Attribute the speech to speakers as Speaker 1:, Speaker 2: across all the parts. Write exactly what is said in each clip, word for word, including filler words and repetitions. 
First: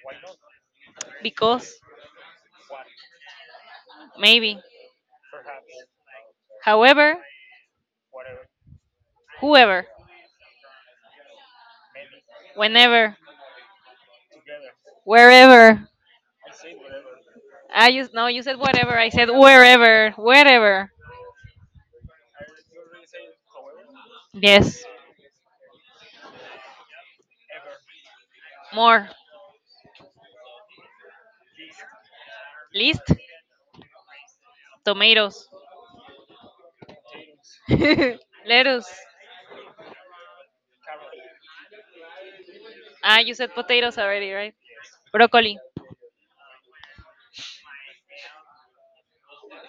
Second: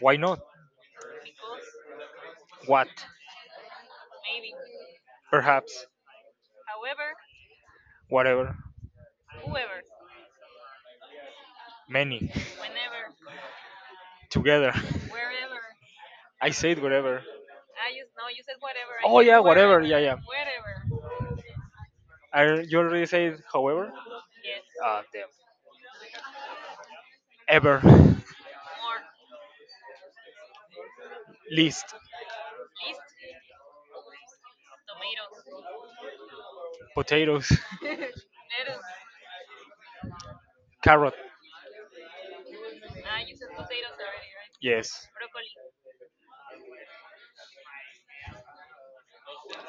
Speaker 1: Why not?
Speaker 2: because,
Speaker 1: What?
Speaker 2: maybe,
Speaker 1: Perhaps.
Speaker 2: however,
Speaker 1: Whatever.
Speaker 2: whoever,
Speaker 1: Many.
Speaker 2: whenever,
Speaker 1: Together.
Speaker 2: wherever.
Speaker 1: I said whatever.
Speaker 2: I just no, you said whatever. I said wherever, wherever.
Speaker 1: Are you already said however?
Speaker 2: Yes,
Speaker 1: Uh, damn. Ever.
Speaker 2: more
Speaker 1: List.
Speaker 2: list tomatoes,
Speaker 1: Potatoes.
Speaker 2: lettuce.
Speaker 1: Carrot.
Speaker 2: Ah, you said potatoes already, right?
Speaker 1: Yes.
Speaker 2: Broccoli.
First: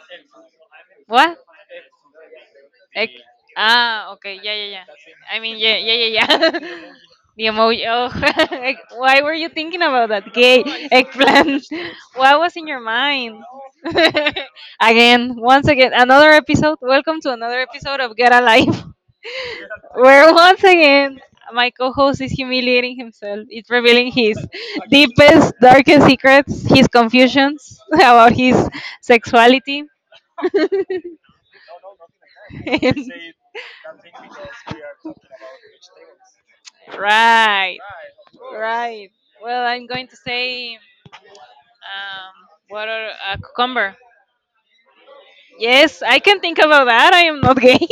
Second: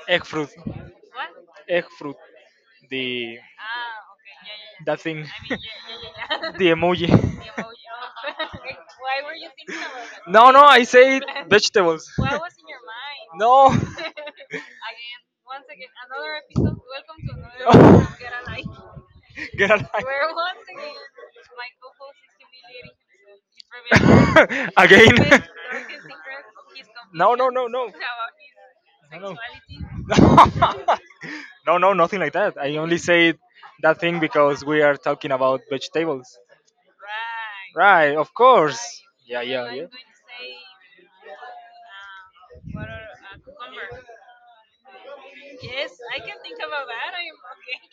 Speaker 1: Egg fruit.
Speaker 2: What?
Speaker 1: Egg fruit.
Speaker 2: Egg.
Speaker 1: The
Speaker 2: Ah, okay, yeah, yeah, yeah.
Speaker 1: That thing.
Speaker 2: I mean, yeah, yeah, yeah,
Speaker 1: The
Speaker 2: yeah.
Speaker 1: emoji.
Speaker 2: The emoji. Oh, like, why were you thinking about that?
Speaker 1: No, no.
Speaker 2: Gay
Speaker 1: I said
Speaker 2: eggplant.
Speaker 1: vegetables.
Speaker 2: What was in your mind?
Speaker 1: No.
Speaker 2: Again, once again, another episode. Welcome to another episode of Get Alive,
Speaker 1: Get out.
Speaker 2: where once again my co-host is humiliating himself. It's revealing his
Speaker 1: I-
Speaker 2: deepest, darkest secrets, his confusions about his sexuality.
Speaker 1: no, no, nothing like that. I only
Speaker 2: And-
Speaker 1: said that thing because we are talking about vegetables.
Speaker 2: right,
Speaker 1: Right, of course.
Speaker 2: right.
Speaker 1: Yeah.
Speaker 2: Well, I'm going to say. Um, what are uh, cucumber? Yes, I can think about that. I am not gay.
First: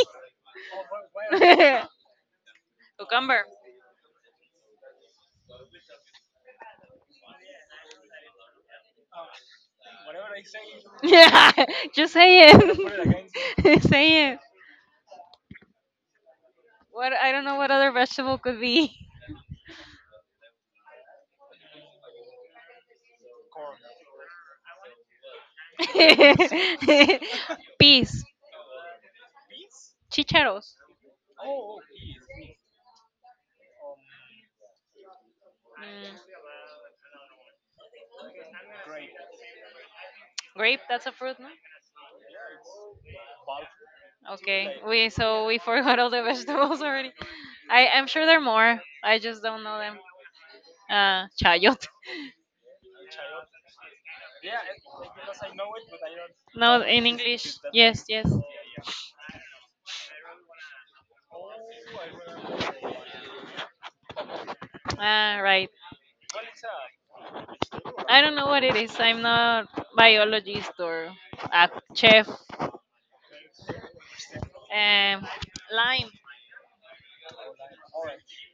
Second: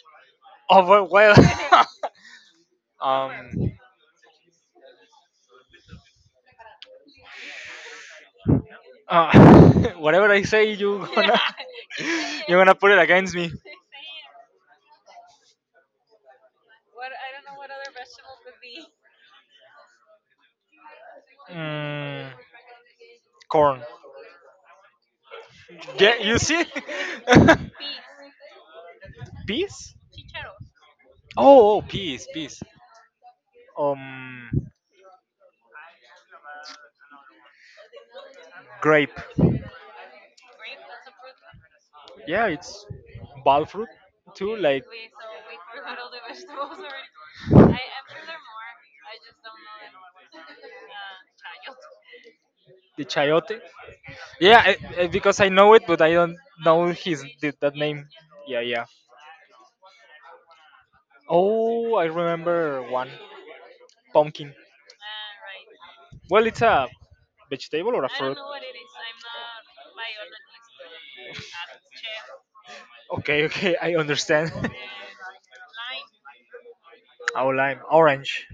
Speaker 1: Oh well, well.
Speaker 2: Cucumber.
Speaker 1: um, uh, whatever I say, you
Speaker 2: Yeah, just say
Speaker 1: gonna put it against me.
Speaker 2: it. Say it. What I don't know what other vegetable could be.
Speaker 1: Mm, corn. Yeah, you see.
Speaker 2: Peas,
Speaker 1: peas?
Speaker 2: chicharos.
Speaker 1: Oh, oh, peas, peas. Um,
Speaker 2: Mm,
Speaker 1: grape.
Speaker 2: Grape, that's a fruit, no?
Speaker 1: Yeah, it's ball fruit too,
Speaker 2: Okay,
Speaker 1: like
Speaker 2: we so we forgot all the vegetables already. I I'm sure there are more. I just don't know them. Uh, child.
Speaker 1: the chayote. Yeah, I, I- because I know it, but I don't
Speaker 2: No,
Speaker 1: know
Speaker 2: in
Speaker 1: his the,
Speaker 2: English.
Speaker 1: that
Speaker 2: Yes,
Speaker 1: name.
Speaker 2: yes.
Speaker 1: Yeah, yeah. Oh, I remember one pumpkin.
Speaker 2: Ah, right.
Speaker 1: Well, it's a vegetable or
Speaker 2: I don't know what it is. I'm not biologist or a chef.
Speaker 1: okay, okay, I understand.
Speaker 2: Um, lime,
Speaker 1: oh, lime. Orange.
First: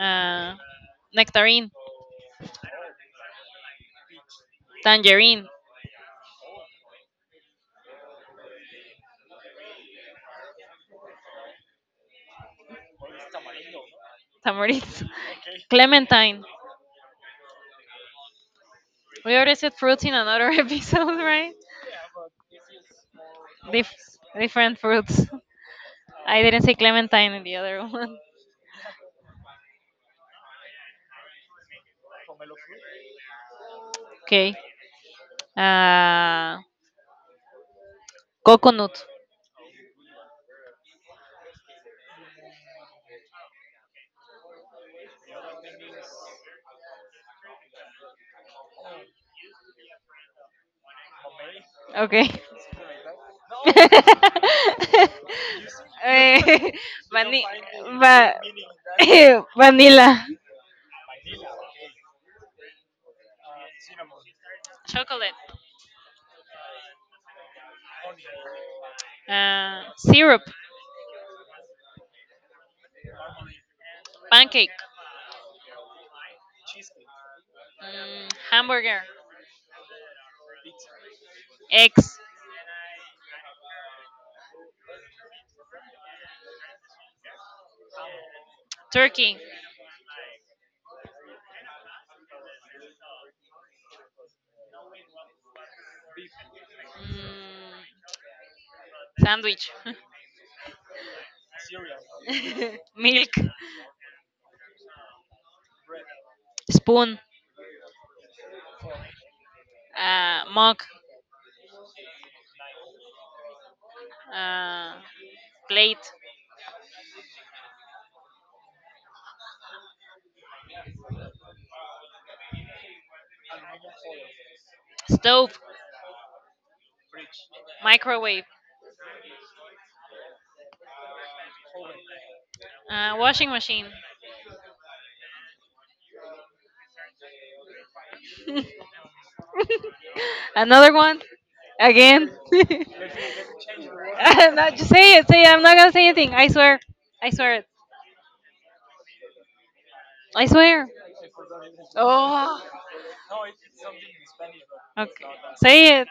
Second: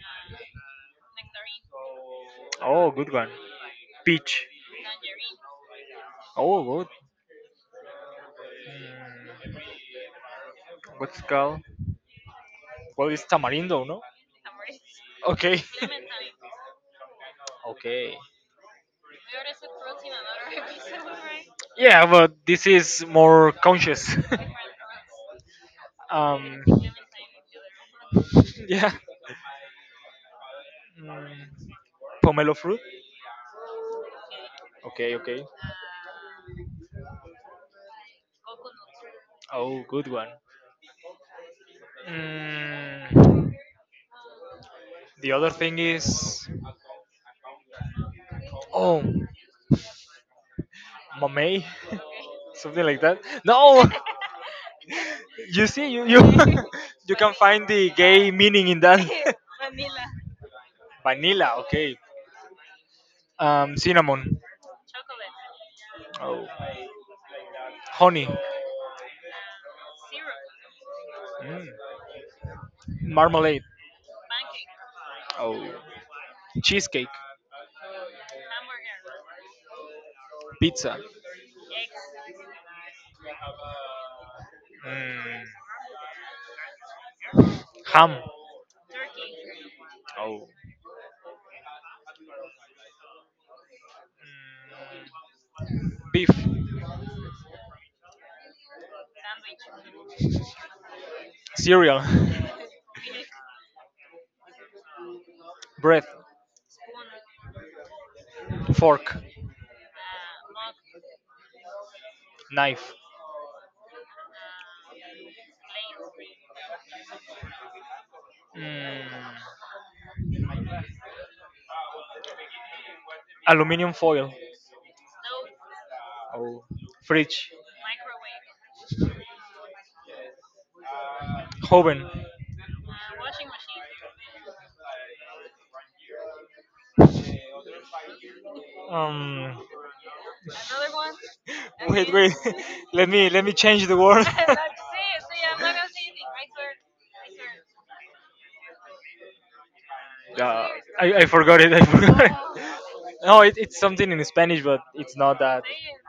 Speaker 2: uh, nectarine,
Speaker 1: Oh, good one. Peach.
Speaker 2: tangerine,
Speaker 1: Oh, good. Mm, what's it called? Well, it's tamarindo, no?
Speaker 2: tamarind,
Speaker 1: Okay.
Speaker 2: clementine.
Speaker 1: Okay.
Speaker 2: We already said fruits in another episode, right?
Speaker 1: Yeah, but this is more conscious.
Speaker 2: Dif- different fruits. I didn't
Speaker 1: um,
Speaker 2: say clementine in the other one.
Speaker 1: yeah. Mm, pomelo fruit.
Speaker 2: Okay.
Speaker 1: Okay. Okay.
Speaker 2: Uh, coconut.
Speaker 1: Oh, good one. Mm, the other thing is, oh, mamey,
Speaker 2: Okay.
Speaker 1: something like that. No, you see, you you
Speaker 2: Eh,
Speaker 1: you
Speaker 2: vani-
Speaker 1: find the gay
Speaker 2: va-
Speaker 1: meaning in that.
Speaker 2: Vanilla.
Speaker 1: Vanilla, okay. Um, cinnamon.
Speaker 2: Chocolate.
Speaker 1: Oh, honey.
Speaker 2: Uh, syrup.
Speaker 1: Mm. Marmalade.
Speaker 2: Pancake.
Speaker 1: Oh, cheesecake.
Speaker 2: Mm, hamburger.
Speaker 1: Pizza.
Speaker 2: Eggs.
Speaker 1: Mm. Ham.
Speaker 2: Turkey.
Speaker 1: Oh, mm. Beef.
Speaker 2: Mm, sandwich.
Speaker 1: Cereal.
Speaker 2: Milk.
Speaker 1: Bread.
Speaker 2: Spoon.
Speaker 1: Fork.
Speaker 2: Uh, mug.
Speaker 1: Knife.
Speaker 2: Uh, plate.
Speaker 1: Mm. Aluminium foil.
Speaker 2: Stove.
Speaker 1: Oh, fridge.
Speaker 2: Microwave.
Speaker 1: Oven.
Speaker 2: Uh, washing machine.
Speaker 1: Um,
Speaker 2: Another one? Again? No,
Speaker 1: let me let me
Speaker 2: just
Speaker 1: change the word.
Speaker 2: say it. Say it. I'm not gonna say anything. I swear. I swear it. I swear.
Speaker 1: I, I forgot it. I forgot it.
Speaker 2: Oh.
Speaker 1: No, it, it's something in Spanish, but it's
Speaker 2: Okay.
Speaker 1: not that
Speaker 2: Say it.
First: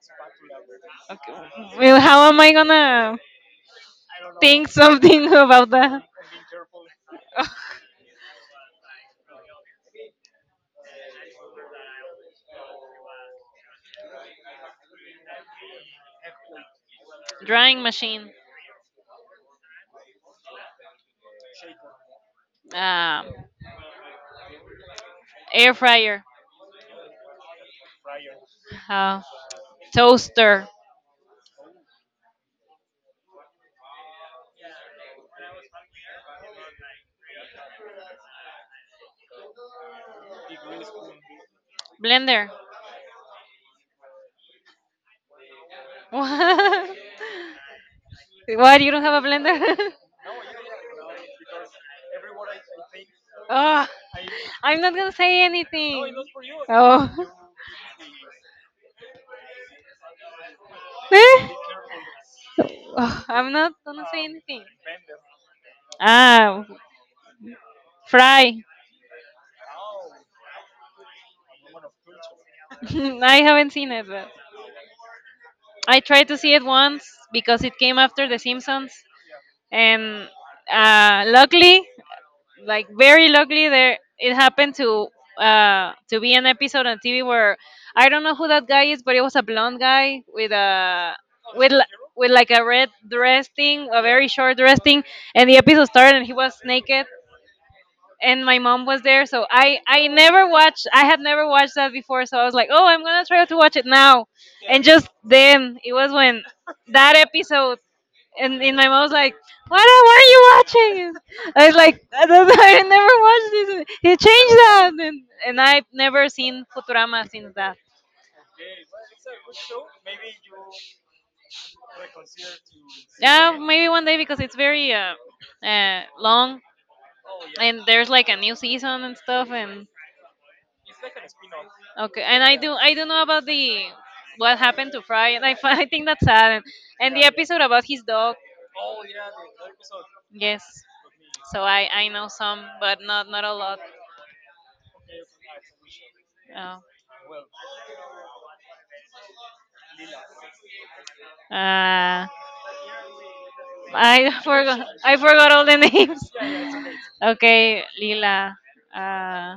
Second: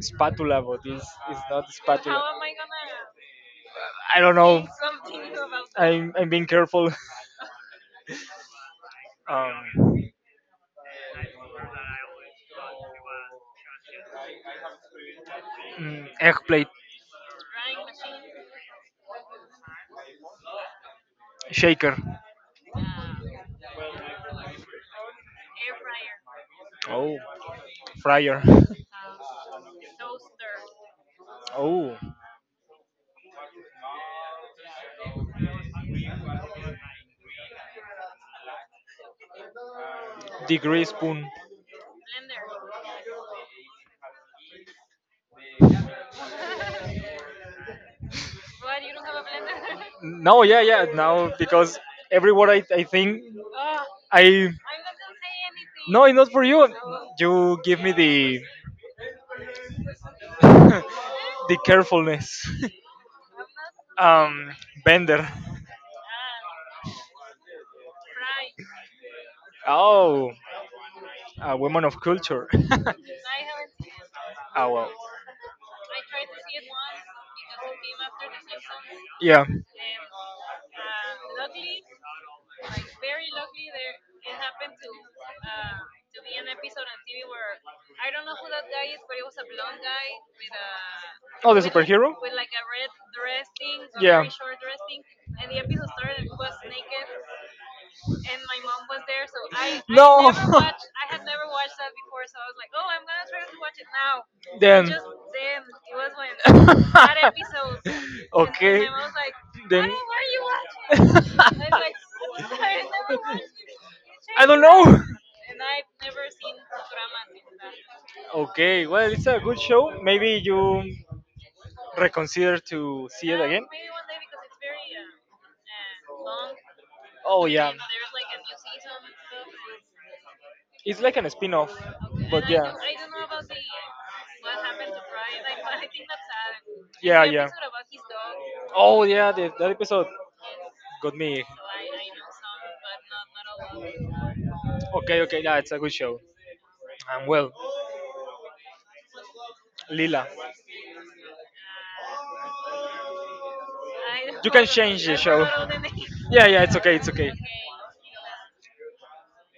Speaker 1: spatula. But it's it's
Speaker 2: Okay.
Speaker 1: not.
Speaker 2: Well,
Speaker 1: Spa-
Speaker 2: how am I gonna
Speaker 1: I don't know.
Speaker 2: think something about that?
Speaker 1: I'm, I'm being careful. Um, mm, egg plate
Speaker 2: Drying machine.
Speaker 1: shaker.
Speaker 2: Um, air fryer.
Speaker 1: Oh, fryer.
Speaker 2: Uh, toaster.
Speaker 1: Oh, degree spoon.
Speaker 2: Blender. What? What? You don't have a blender?
Speaker 1: No, yeah, yeah. Now because every word I, I think
Speaker 2: Oh,
Speaker 1: I
Speaker 2: I'm not gonna say
Speaker 1: why
Speaker 2: anything.
Speaker 1: not for you.
Speaker 2: Oh.
Speaker 1: You give me the
Speaker 2: Eh?
Speaker 1: the carefulness.
Speaker 2: Oh, I'm not gonna say
Speaker 1: Um,
Speaker 2: anything.
Speaker 1: bender.
Speaker 2: Ah, Fry.
Speaker 1: Oh, a woman of culture.
Speaker 2: I haven't seen it, but
Speaker 1: ah well,
Speaker 2: I tried to see it once because it came after The Simpsons,
Speaker 1: yeah.
Speaker 2: and uh, luckily, like, very luckily, there it happened to uh to be an episode on T V where I don't know who that guy is, but it was a blonde guy with a with
Speaker 1: Oh,
Speaker 2: li-
Speaker 1: hero.
Speaker 2: with like a red dress thing, a very short dress thing, and the episode started and he was naked, and my mom was there, so I I never watched, I had never watched that before, so I was like, "Oh, I'm gonna try to watch it now," and
Speaker 1: The,
Speaker 2: just then it was when that episode, and, and my mom was like, "Why, don't- why are you watching?"
Speaker 1: the
Speaker 2: I was like, "I, don't, know, I never watched this. He changed that." And, and I've never seen Futurama since that.
Speaker 1: okay, well, it's a good show. Maybe you reconsider to. See.
Speaker 2: Yeah, maybe one day because it's very uh, uh, long,
Speaker 1: Oh yeah,
Speaker 2: and there's like a new season and stuff. And
Speaker 1: it's like an spin-off.
Speaker 2: okay, and i do i don't know about the what happened to Fry, and i, fi- I think that's sad, and, and the episode about his dog,
Speaker 1: Oh yeah, the, that episode
Speaker 2: yes.
Speaker 1: got me.
Speaker 2: So i i know some, but not not a lot.
Speaker 1: Okay, okay, yeah, it's a good show.
Speaker 2: Oh.
Speaker 1: And well, Lila.
Speaker 2: Uh, I forgot. I forgot all the names. Okay, Lila. Uh,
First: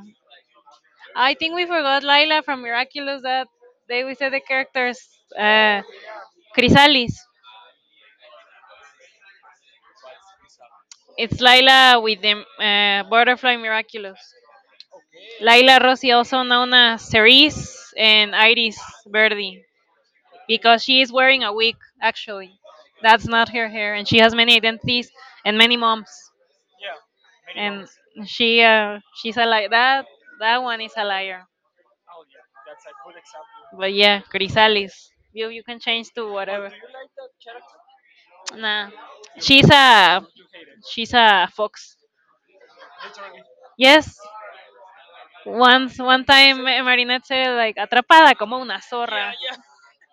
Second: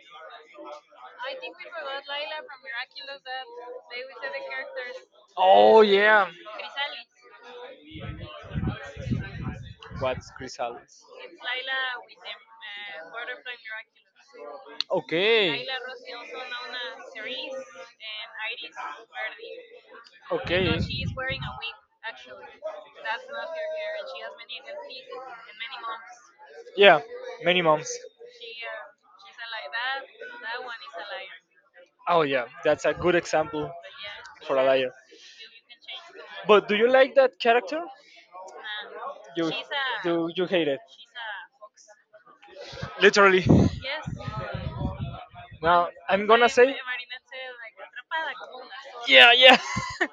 Speaker 2: I think we forgot Lila from Miraculous. That they we said the characters.
Speaker 1: Oh
Speaker 2: Uh,
Speaker 1: yeah,
Speaker 2: Chrysalis.
Speaker 1: what's Chrysalis?
Speaker 2: It's Lila with the uh, butterfly Miraculous.
Speaker 1: Okay,
Speaker 2: Lila Rossi, also known as Cerise and Iris Verdi,
Speaker 1: okay,
Speaker 2: because she is wearing a wig. Actually, that's not her hair, and she has many identities and many moms,
Speaker 1: yeah, many
Speaker 2: and
Speaker 1: moms.
Speaker 2: she uh, she's a li- that that one is a liar.
Speaker 1: Oh yeah, that's a good example.
Speaker 2: But yeah, Grisalis, you you can change to
Speaker 1: But
Speaker 2: whatever.
Speaker 1: do you like that character?
Speaker 2: Nah, she's a
Speaker 1: Do you hate it?
Speaker 2: she's a fox.
Speaker 1: Literally.
Speaker 2: Yes,
Speaker 1: No.
Speaker 2: once
Speaker 1: I
Speaker 2: one time eh, Marinette said like atrapada como una
Speaker 1: yeah,
Speaker 2: zorra.
Speaker 1: yeah.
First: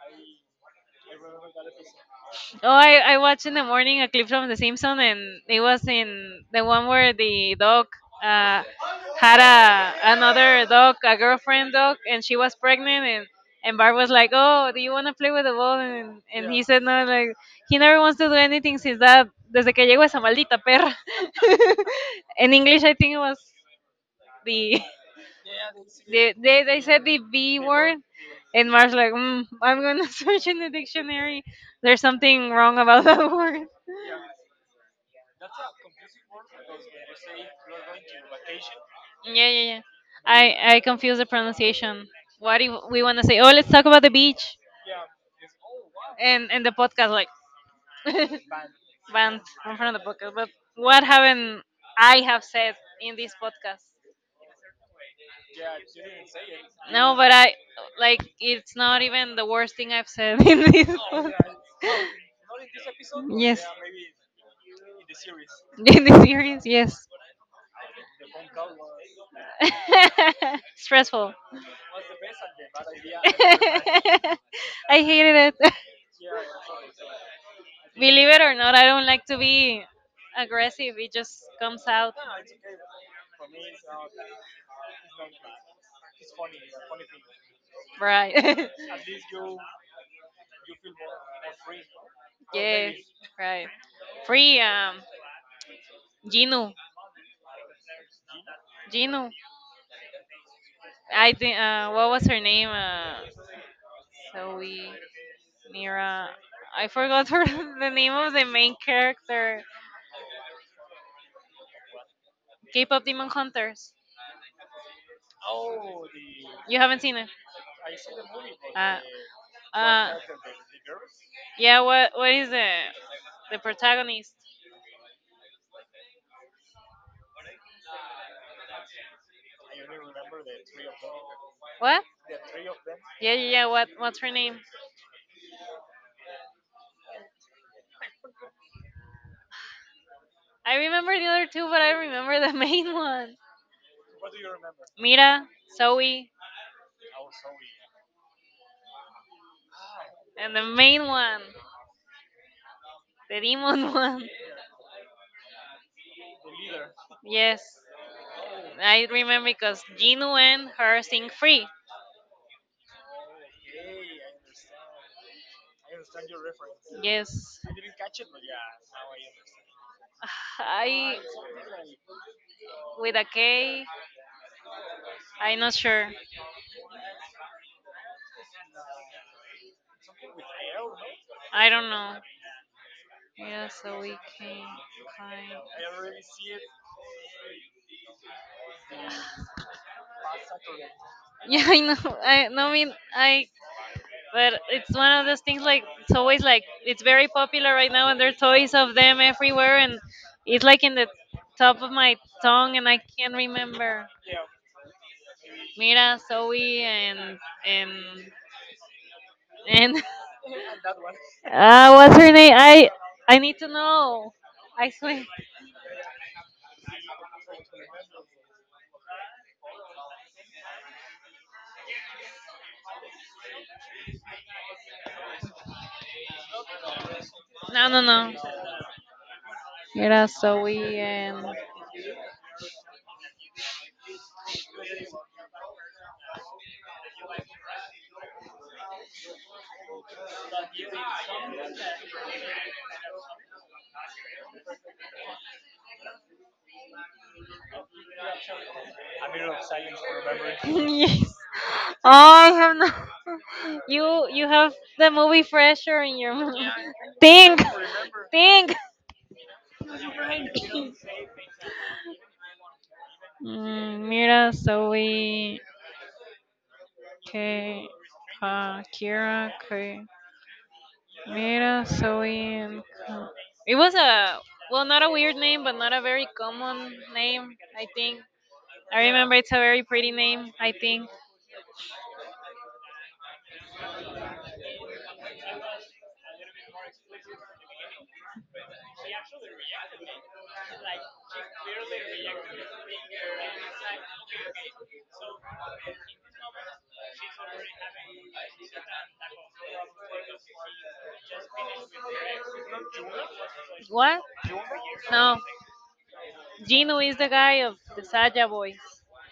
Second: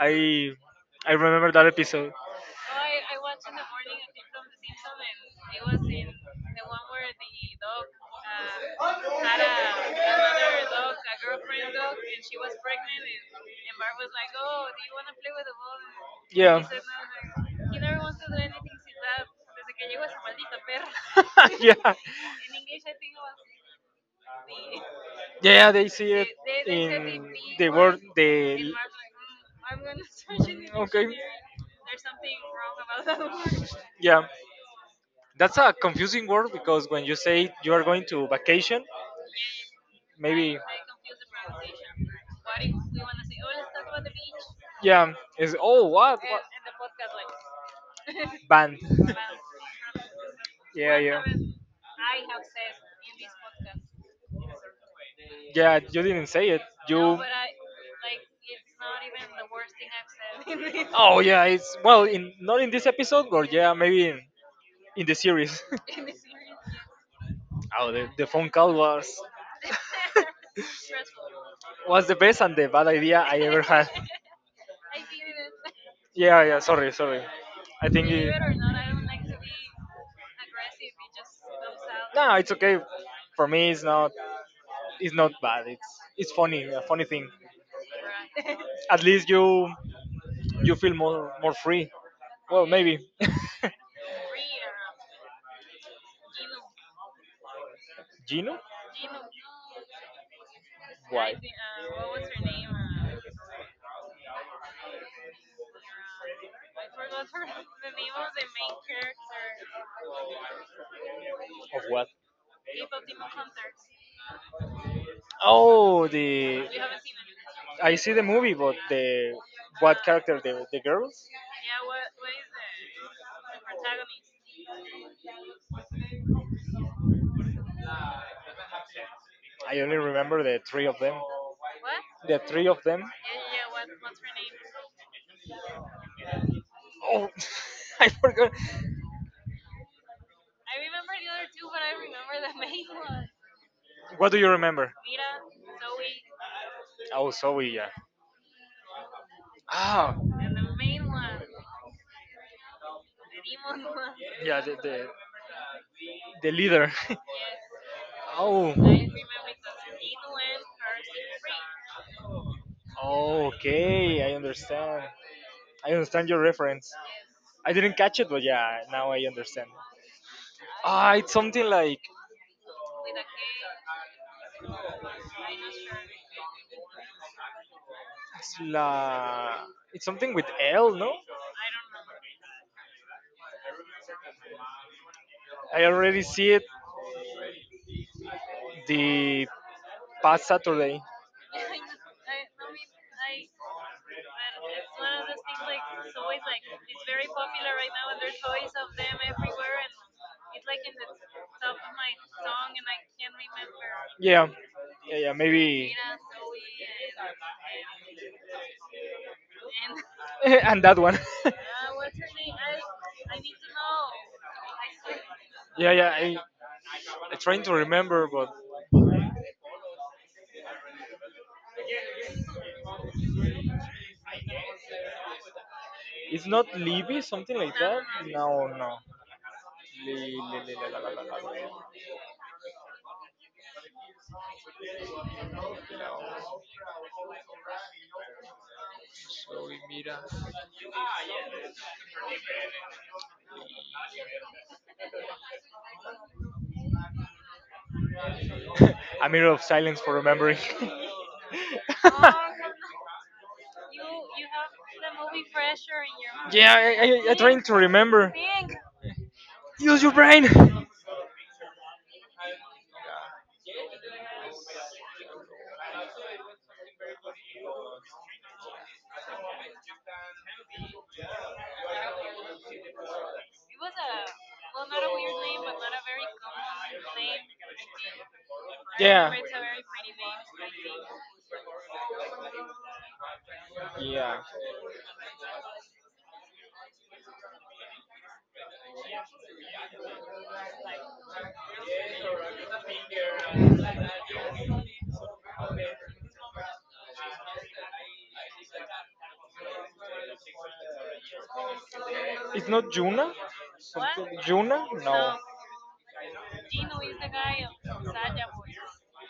Speaker 1: I I remember that episode.
Speaker 2: Oh, I, I watched in the morning a clip from The Simpsons, and it was in the one where the dog uh, had a another dog, a girlfriend dog, and she was pregnant, and and Bart was like, "Oh, do you want to play with the ball?" And and
Speaker 1: Yeah,
Speaker 2: he said, "No, like he never wants to do anything since that desde que llegó esa maldita perra."
Speaker 1: yeah,
Speaker 2: In English, I think it was the
Speaker 1: yeah. They see
Speaker 2: they they, they said the B word,
Speaker 1: the
Speaker 2: and Mark's like, mm, I'm gonna search in the dictionary. There's something wrong about that word.
Speaker 1: yeah. That's a confusing word because when you say you are going to vacation,
Speaker 2: Yeah, yeah, yeah.
Speaker 1: ma-
Speaker 2: I I confuse the pronunciation. What do you- we want to say? Oh, let's talk about the beach,
Speaker 1: yeah, it's oh what
Speaker 2: and and the podcast like
Speaker 1: band.
Speaker 2: banned in front of the podcast. But
Speaker 1: Yeah,
Speaker 2: what haven't I have said in this podcast?
Speaker 1: yeah. You didn't say it.
Speaker 2: No, but I, like, it's not even the worst thing I've said in this
Speaker 1: Oh yeah,
Speaker 2: podcast.
Speaker 1: it's well in not in this episode, but
Speaker 2: Yes,
Speaker 1: yeah, maybe in, in the series.
Speaker 2: in the series, yes.
Speaker 1: oh, the, the phone call was
Speaker 2: Stressful.
Speaker 1: was the best and the bad idea.
Speaker 2: I hated it.
Speaker 1: Yeah, yeah. Sorry, sorry. I think.
Speaker 2: Believe it or not, I don't like to be aggressive. It just comes out
Speaker 1: No, it's okay. For me, it's not. It's not bad. It's it's funny. A funny thing.
Speaker 2: right.
Speaker 1: At least you you feel more more free. Well, maybe.
Speaker 2: Yes, right. Free um Gino.
Speaker 1: Gino
Speaker 2: Gino. I think uh what was her name? Uh Zoe, Mira. I forgot her the name of the main character.
Speaker 1: of what?
Speaker 2: K pop Demon Hunters.
Speaker 1: Oh, the
Speaker 2: You haven't seen it?
Speaker 1: I see the movie, but
Speaker 2: Uh,
Speaker 1: the the
Speaker 2: uh,
Speaker 1: the the girls.
Speaker 2: yeah. What? What is the the protagonist?
Speaker 1: I only remember the three of them.
Speaker 2: What?
Speaker 1: The three of them.
Speaker 2: Yeah, yeah, yeah. What? What's her name?
Speaker 1: Oh, I forgot.
Speaker 2: I remember the other two, but I remember the main one.
Speaker 1: What do you remember?
Speaker 2: Mira, Zoe,
Speaker 1: Oh, Zoe. Yeah. Ah,
Speaker 2: and the main one, the demon one.
Speaker 1: yeah. The the, the leader.
Speaker 2: Yes,
Speaker 1: oh.
Speaker 2: I remember because Jinu and her sing free.
Speaker 1: Okay, I understand. I understand your reference.
Speaker 2: Yes,
Speaker 1: I didn't catch it, but yeah, now I understand. Ah,
Speaker 2: I,
Speaker 1: it's something like
Speaker 2: with a K. I'm not sure.
Speaker 1: it's la. It's something with L, no?
Speaker 2: I don't know. Yeah, so we can kind.
Speaker 1: I already see it the past Saturday.
Speaker 2: Yeah, I know. I no, I mean, I. But it's one of those things like it's always, like, it's very popular right now, and there are toys of them everywhere, and it's like in the top of my tongue, and I can't remember.
Speaker 1: Yeah, yeah, yeah. Maybe
Speaker 2: Mira, Zoe, and and and
Speaker 1: and that one.
Speaker 2: Ah, what's her name? I I need to know. I swear.
Speaker 1: yeah, yeah. I, I'm trying to remember, but it's not Libby, something like
Speaker 2: No,
Speaker 1: that.
Speaker 2: no, no.
Speaker 1: No, no.
Speaker 2: Mira, Zoe, and
Speaker 1: A mirror of silence for remembering.
Speaker 2: yes. Oh, I have not. You you have the movie fresher in your mind.
Speaker 1: yeah, I, I I
Speaker 2: Think,
Speaker 1: need to remember.
Speaker 2: think.
Speaker 1: Use your brain.
Speaker 2: Mm, Mira, Zoe, K, uh, Kira, K. Mira, Zoe, and Ka- It was a well, not a weird name, but not a very common name. I think I remember it's a very pretty name. I think
Speaker 1: Yeah. It's not Juna?
Speaker 2: what?
Speaker 1: Juna?
Speaker 2: No, Gino is the guy of the Saja Boys.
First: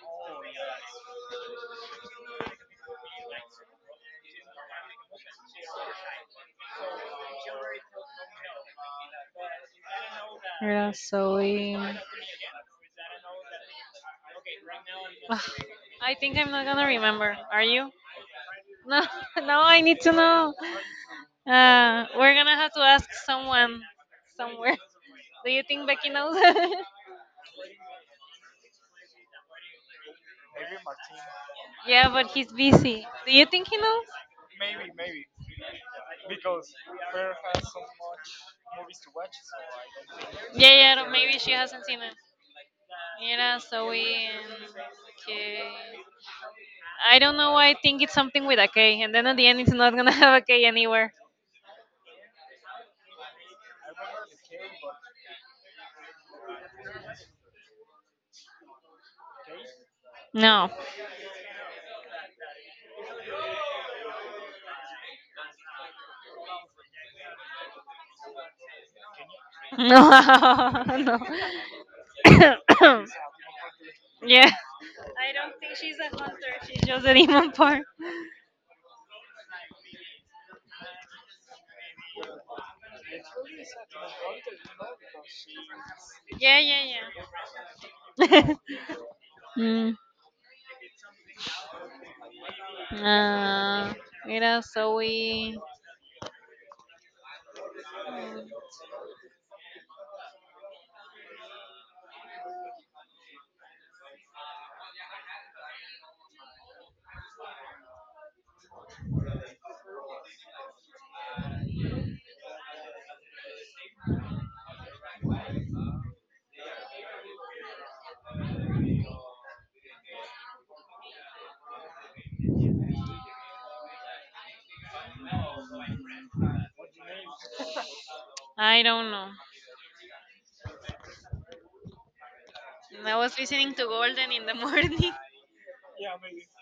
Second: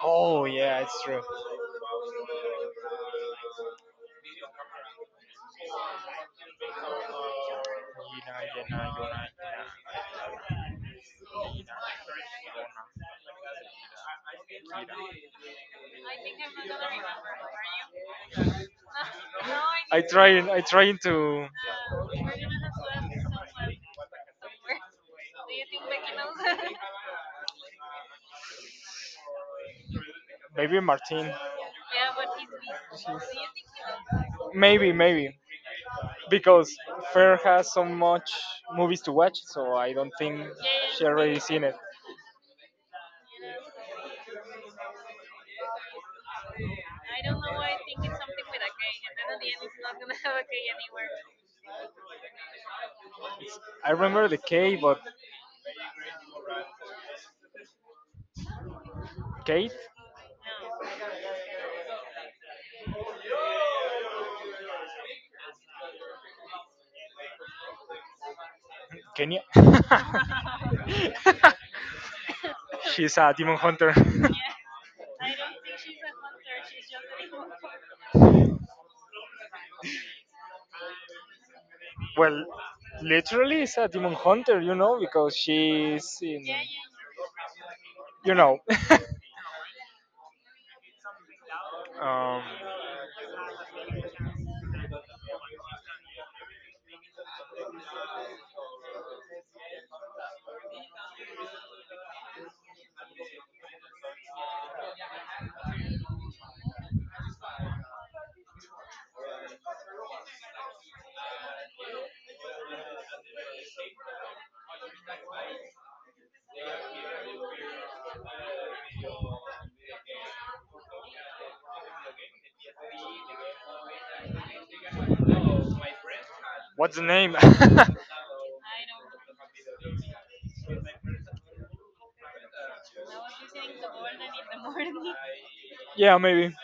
Speaker 1: Oh yeah, it's true.
Speaker 2: Mira, Zoe. Ugh, I think I'm not gonna remember. Are you? No, no, I
Speaker 1: I
Speaker 2: need to
Speaker 1: trying
Speaker 2: know.
Speaker 1: I trying to
Speaker 2: Uh, we're gonna have to ask someone somewhere. Do you think Becky knows?
Speaker 1: maybe Martin.
Speaker 2: Yeah, but he's busy. Do you think he knows?
Speaker 1: Maybe, maybe. Because Fer has so much movies to watch, so I don't think
Speaker 2: Yeah, yeah, no, maybe
Speaker 1: I've
Speaker 2: she
Speaker 1: seen it.
Speaker 2: hasn't seen it. Mira, Zoe, and K. I don't know why I think it's something with a K, and then at the end it's not gonna have a K anywhere.
Speaker 1: It's, I remember the K but Kate?
Speaker 2: No.
Speaker 1: Kenya?
Speaker 2: No. No.
Speaker 1: She's a demon hunter.
Speaker 2: Yeah. I don't think she's a hunter. She's just a demon part.
Speaker 1: well literally is a demon hunter, you know, because she's in
Speaker 2: Yeah, yeah,
Speaker 1: you
Speaker 2: yeah.
Speaker 1: know.
Speaker 2: Mm,
Speaker 1: um
Speaker 2: uh, what else are Mm,
Speaker 1: what's the name?
Speaker 2: I don't know. I was listening to Golden in the morning.
Speaker 1: yeah, maybe.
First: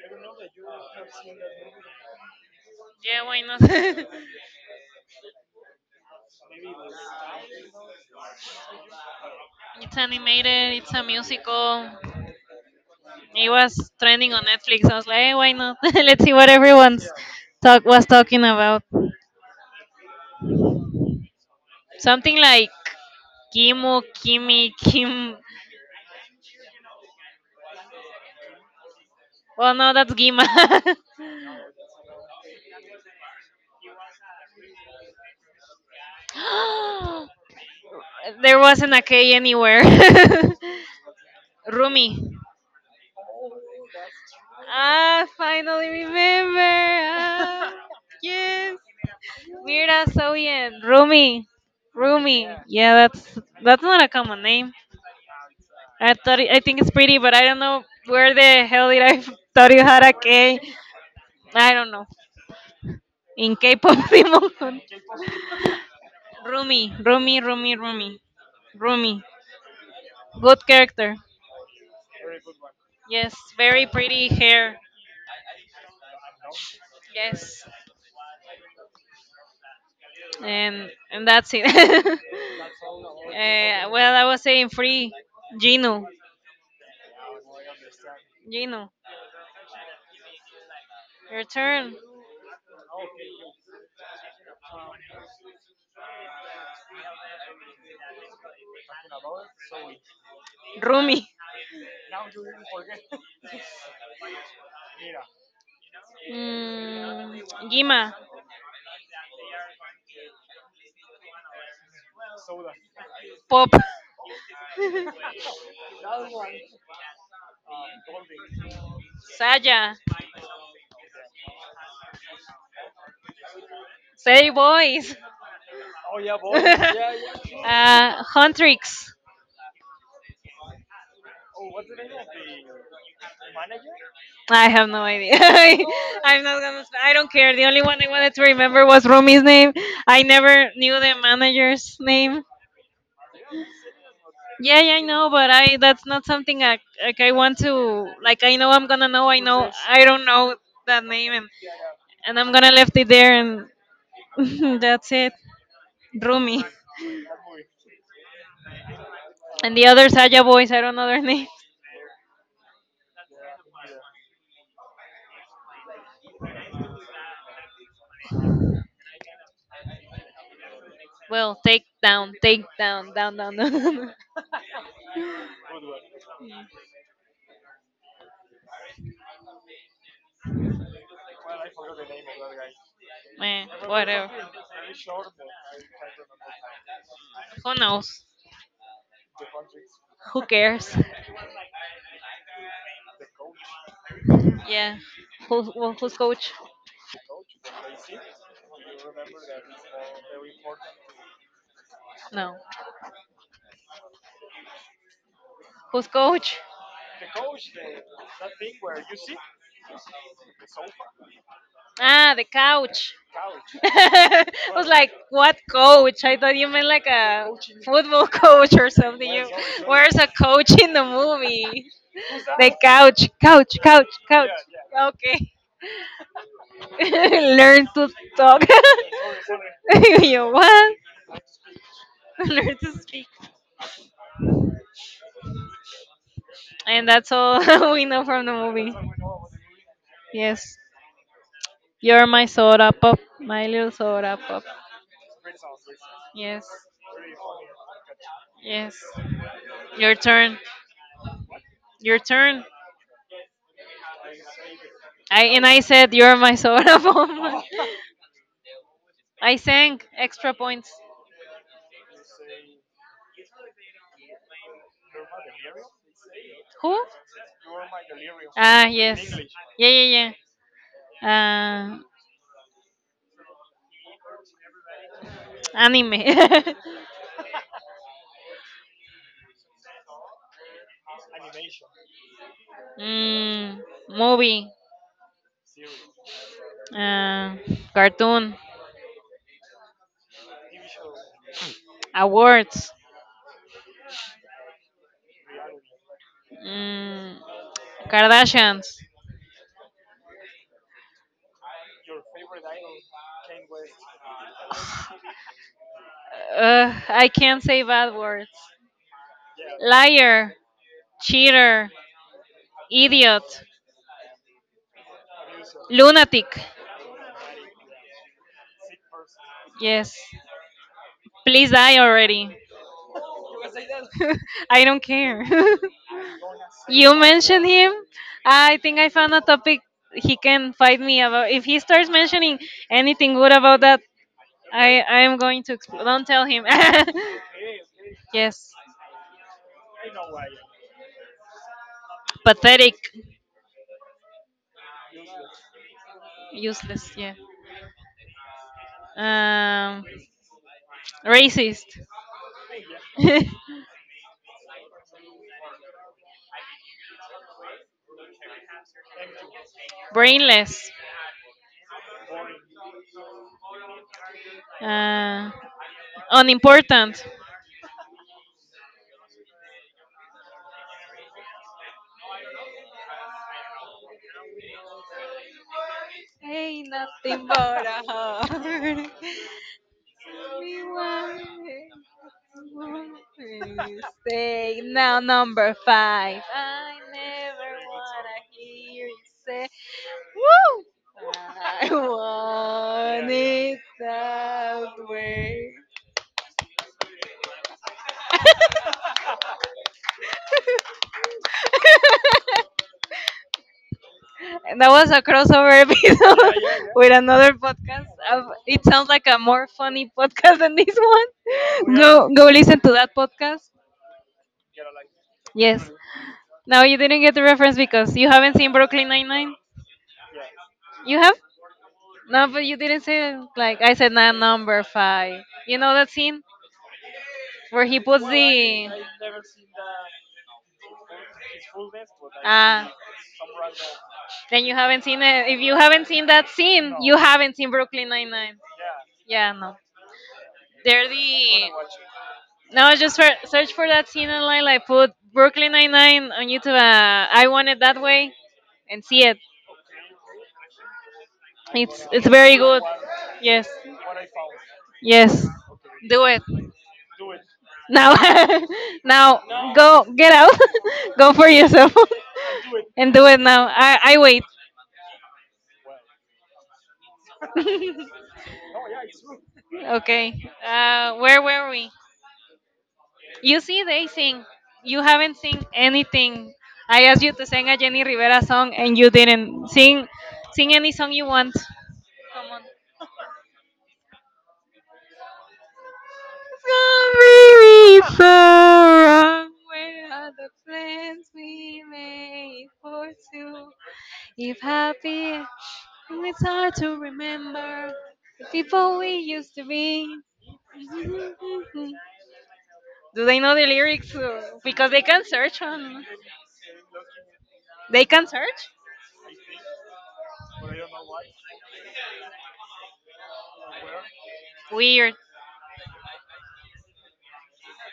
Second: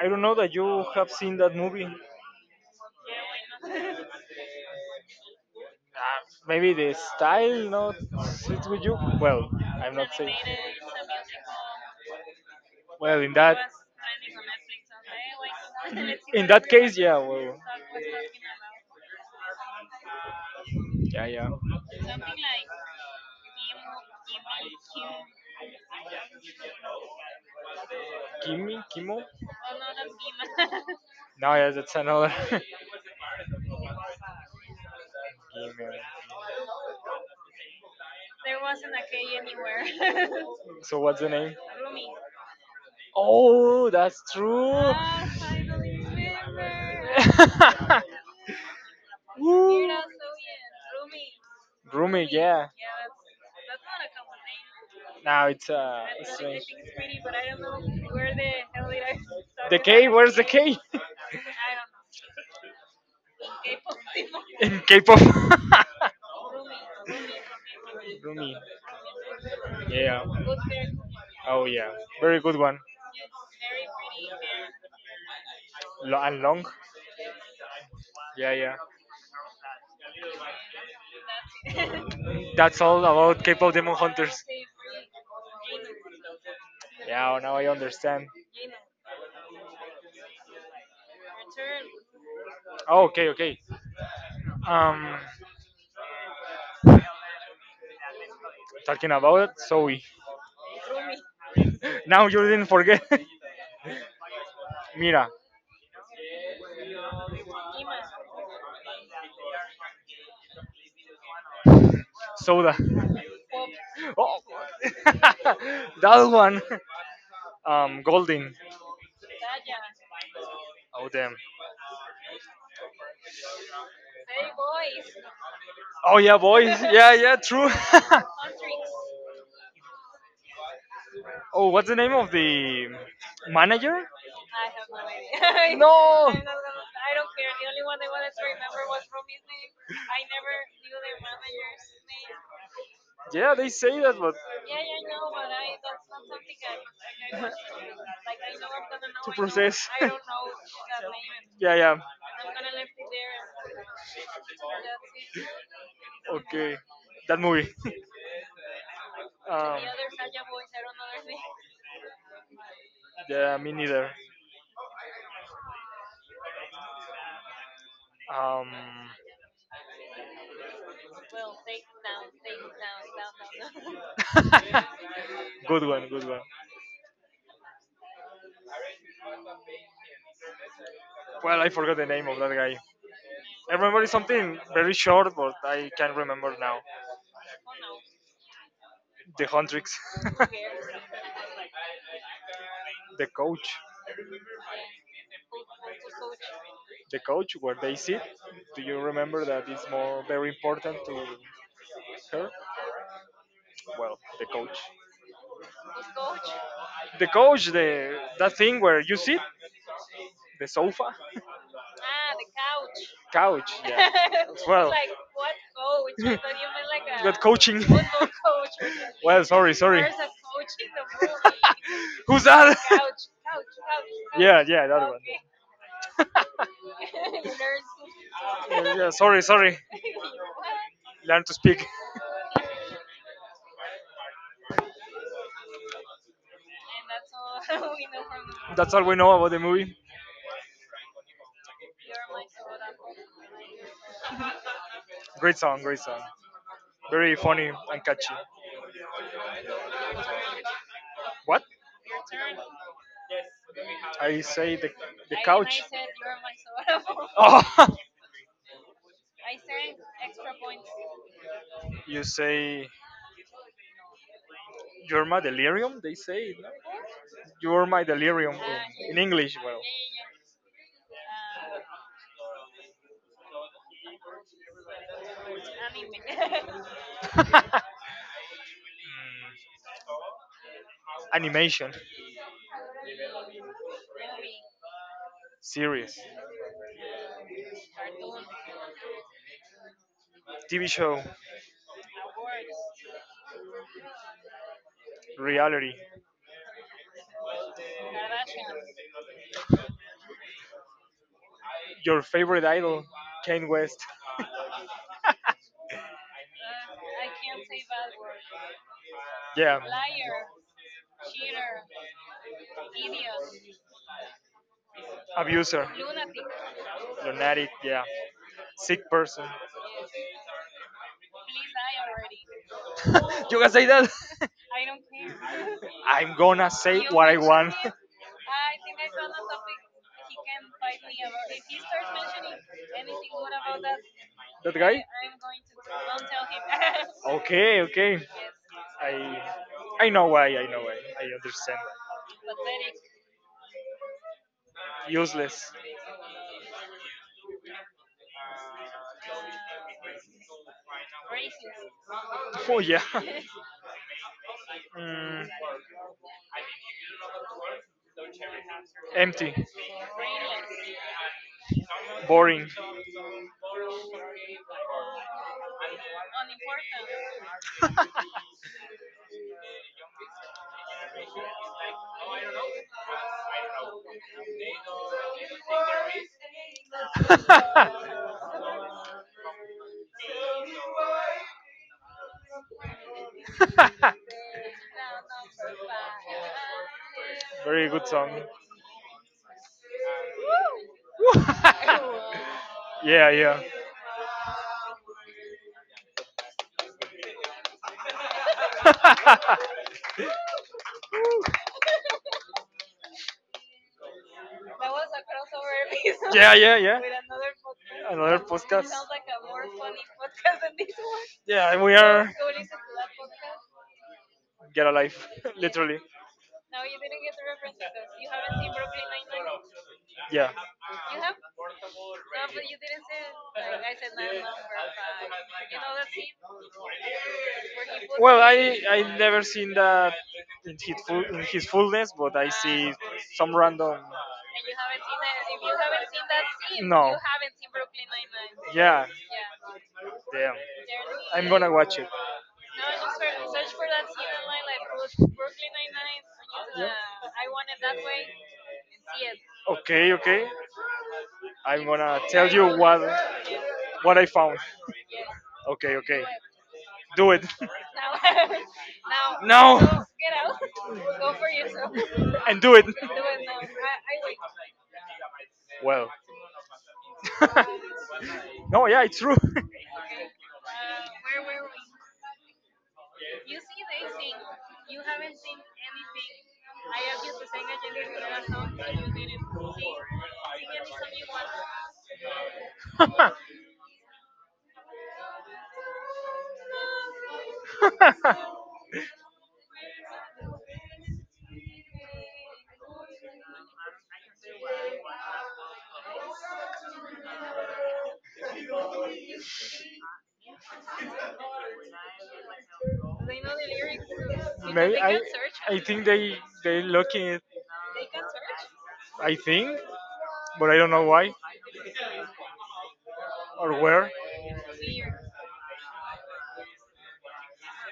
Speaker 1: I don't know that you have seen that movie. Uh,
Speaker 2: Yeah, why not? It's
Speaker 1: maybe the style not fits with you. Well, I'm
Speaker 2: animated. It's a musical.
Speaker 1: well in
Speaker 2: It
Speaker 1: that.
Speaker 2: was trending on Netflix. I was like, hey, why not? Let's see what everyone's talk was talking about.
Speaker 1: Yeah, yeah.
Speaker 2: Something like Kimu, Kimi, Kim.
Speaker 1: Kimi, Kimo.
Speaker 2: Well, no, that's Gima.
Speaker 1: No, yeah, that's another. Kimi.
Speaker 2: There wasn't a K anywhere.
Speaker 1: So what's the name?
Speaker 2: Rumi.
Speaker 1: Oh, that's true.
Speaker 2: I finally remember. Ah, yes.
Speaker 1: Woo.
Speaker 2: Mira, Soyen. Rumi.
Speaker 1: Room.
Speaker 2: Rumi. Yeah, that's that's not a common name.
Speaker 1: Now it's uh.
Speaker 2: I thought it, I think it's pretty, but I don't know where the hell did I thought you had a K.
Speaker 1: Hey,
Speaker 2: I don't know. In K-pop, Simon.
Speaker 1: in K-pop.
Speaker 2: Rumi, Rumi, Rumi, Rumi,
Speaker 1: Rumi.
Speaker 2: Rumi.
Speaker 1: Yeah, yeah.
Speaker 2: Good character.
Speaker 1: Oh yeah. Very good one.
Speaker 2: Yes, very pretty hair.
Speaker 1: Lo- and long.
Speaker 2: Yes.
Speaker 1: Yeah, yeah.
Speaker 2: and and that's it. uh,
Speaker 1: That's all about K-pop.
Speaker 2: well, I was saying free. Gino,
Speaker 1: Now, now I understand.
Speaker 2: Gino, your turn.
Speaker 1: Oh, okay, okay. Um, talking about it, Zoe.
Speaker 2: Rumi,
Speaker 1: Now you didn't forget. Mira,
Speaker 2: mm, Gima,
Speaker 1: soda.
Speaker 2: Pop,
Speaker 1: Oh, that one. Um, Golding.
Speaker 2: Saya,
Speaker 1: Oh damn.
Speaker 2: Say Boys.
Speaker 1: Oh yeah,
Speaker 2: Uh,
Speaker 1: boys. Yeah, yeah, true.
Speaker 2: Huntrix.
Speaker 1: oh, what's the name of the manager?
Speaker 2: I have no idea. I'm not gonna. sp- I don't care. The only one I wanted to remember was Rumi's name. I never knew the manager's name.
Speaker 1: Yeah, they say that, but
Speaker 2: Yeah, yeah, I know, but I that's not something I like. I want to like. I know I'm gonna know. I know. I don't know that name, and
Speaker 1: yeah, yeah.
Speaker 2: and I'm gonna left it there, and that's it. Rumi
Speaker 1: Okay, that movie.
Speaker 2: and
Speaker 1: Uh,
Speaker 2: the other Saya boys. I don't know their names.
Speaker 1: yeah, me neither. Um,
Speaker 2: Well, take down, take down, down, down, down.
Speaker 1: good one, good one. Well, I forgot the name of that guy.
Speaker 2: Man,
Speaker 1: I remember
Speaker 2: whatever.
Speaker 1: something very short, but I can't remember now.
Speaker 2: Who knows?
Speaker 1: The Huntrix,
Speaker 2: Who cares?
Speaker 1: the coach,
Speaker 2: Yeah. Who, who who's coach?
Speaker 1: the coach where they sit. Do you remember that is more very important to her?
Speaker 2: No.
Speaker 1: Well, the coach,
Speaker 2: Who's coach?
Speaker 1: the coach, the that thing where you sit, the sofa,
Speaker 2: Ah, the couch.
Speaker 1: couch,
Speaker 2: I was like, what coach? I thought you meant like a
Speaker 1: coaching.
Speaker 2: football coach or something.
Speaker 1: Well,
Speaker 2: You,
Speaker 1: sorry, sorry.
Speaker 2: where's a coach in the movie?
Speaker 1: Who's that?
Speaker 2: The couch, couch, couch, couch.
Speaker 1: Yeah,
Speaker 2: Yeah. Okay. Learn to talk.
Speaker 1: that- yeah. Sorry, sorry.
Speaker 2: You what?
Speaker 1: Learn to speak.
Speaker 2: Learn to speak. And that's all we know from the movie.
Speaker 1: That's all we know about the movie.
Speaker 2: Yes. You're my soda pop. My little soda pop.
Speaker 1: Great song, great song.
Speaker 2: Yes.
Speaker 1: Very funny and catchy.
Speaker 2: Yes. Your turn.
Speaker 1: What?
Speaker 2: Your turn.
Speaker 1: I say the.
Speaker 2: I and I said you're my soda bomb.
Speaker 1: Oh,
Speaker 2: I sang extra points.
Speaker 1: you say you're my delirium. They say no?
Speaker 2: Who?
Speaker 1: You're my delirium.
Speaker 2: Ah, yes.
Speaker 1: English.
Speaker 2: Yeah, yeah, yeah. Uh, anime.
Speaker 1: Mm, animation,
Speaker 2: mm, movie.
Speaker 1: series,
Speaker 2: Uh, cartoon.
Speaker 1: T V show,
Speaker 2: Awards.
Speaker 1: reality.
Speaker 2: Mm, Kardashians.
Speaker 1: Your favorite idol, Kane West.
Speaker 2: Uh, I can't say bad words.
Speaker 1: Yeah,
Speaker 2: Liar. Cheater. Idiot.
Speaker 1: abuser,
Speaker 2: Lunatic.
Speaker 1: lunatic. Yeah, sick person.
Speaker 2: Yes. Please die already.
Speaker 1: you can say that.
Speaker 2: I don't care.
Speaker 1: I'm gonna say
Speaker 2: You mentioned him. I think I found a topic he can fight me about. If he starts mentioning anything good about that, I I am going to explode. Don't tell him.
Speaker 1: okay, okay.
Speaker 2: Yes,
Speaker 1: I I know why. I know why. I understand. That.
Speaker 2: pathetic,
Speaker 1: Useless.
Speaker 2: useless. Yeah. Um, Racist,
Speaker 1: Oh yeah. Mm, empty.
Speaker 2: brainless,
Speaker 1: Boring.
Speaker 2: uh, unimportant. Ain't nothing but a heart. We want it. Say now number five. I never
Speaker 1: Very good song.
Speaker 2: wanna hear you say. Woo! I want
Speaker 1: yeah, yeah.
Speaker 2: it that way.
Speaker 1: yeah,
Speaker 2: And that was a crossover video
Speaker 1: yeah, yeah.
Speaker 2: with another podcast. Uh, It sounds like a more funny podcast than this
Speaker 1: Yeah, and
Speaker 2: one.
Speaker 1: we
Speaker 2: Go
Speaker 1: are
Speaker 2: go listen to that podcast.
Speaker 1: get alive,
Speaker 2: Yes.
Speaker 1: literally.
Speaker 2: Now you didn't get the reference because you haven't seen Brooklyn Nine Nine.
Speaker 1: Yeah.
Speaker 2: You have? No, but you didn't say it like I said. Not number five. You know that scene where he puts
Speaker 1: Well, I
Speaker 2: the.
Speaker 1: I never seen that in his full in his fullness, but I
Speaker 2: Ah.
Speaker 1: some random.
Speaker 2: Then you haven't seen it. If you haven't seen that scene, you haven't seen Brooklyn Nine Nine.
Speaker 1: Yeah,
Speaker 2: Yeah, no.
Speaker 1: damn.
Speaker 2: They're the.
Speaker 1: Watch it.
Speaker 2: No, just for, search for that scene online. Like put Brooklyn Nine Nine on YouTube. Uh, I want it that way, and see it.
Speaker 1: Okay, okay. I'm
Speaker 2: It's
Speaker 1: gonna
Speaker 2: it's very good. Yes.
Speaker 1: what I found.
Speaker 2: Yes.
Speaker 1: Okay,
Speaker 2: Do
Speaker 1: okay.
Speaker 2: it
Speaker 1: Do it
Speaker 2: now. Now go get out. Go for yourself
Speaker 1: and do it
Speaker 2: and do it now. I I wait.
Speaker 1: well. no, yeah, it's true.
Speaker 2: Okay. Uh, where were we? You see, they sing. You haven't sing anything. I asked you to sing a Jenny Rivera song and you didn't sing. Sing any song you want. Sorry, so wrong. Where are the plans we made for two? If happy, it's hard to remember the people we used to be. Do they know the lyrics? Uh, Because they can search on.
Speaker 1: They they looking it,
Speaker 2: They can search?
Speaker 1: I think, but I don't know why or where.
Speaker 2: Weird.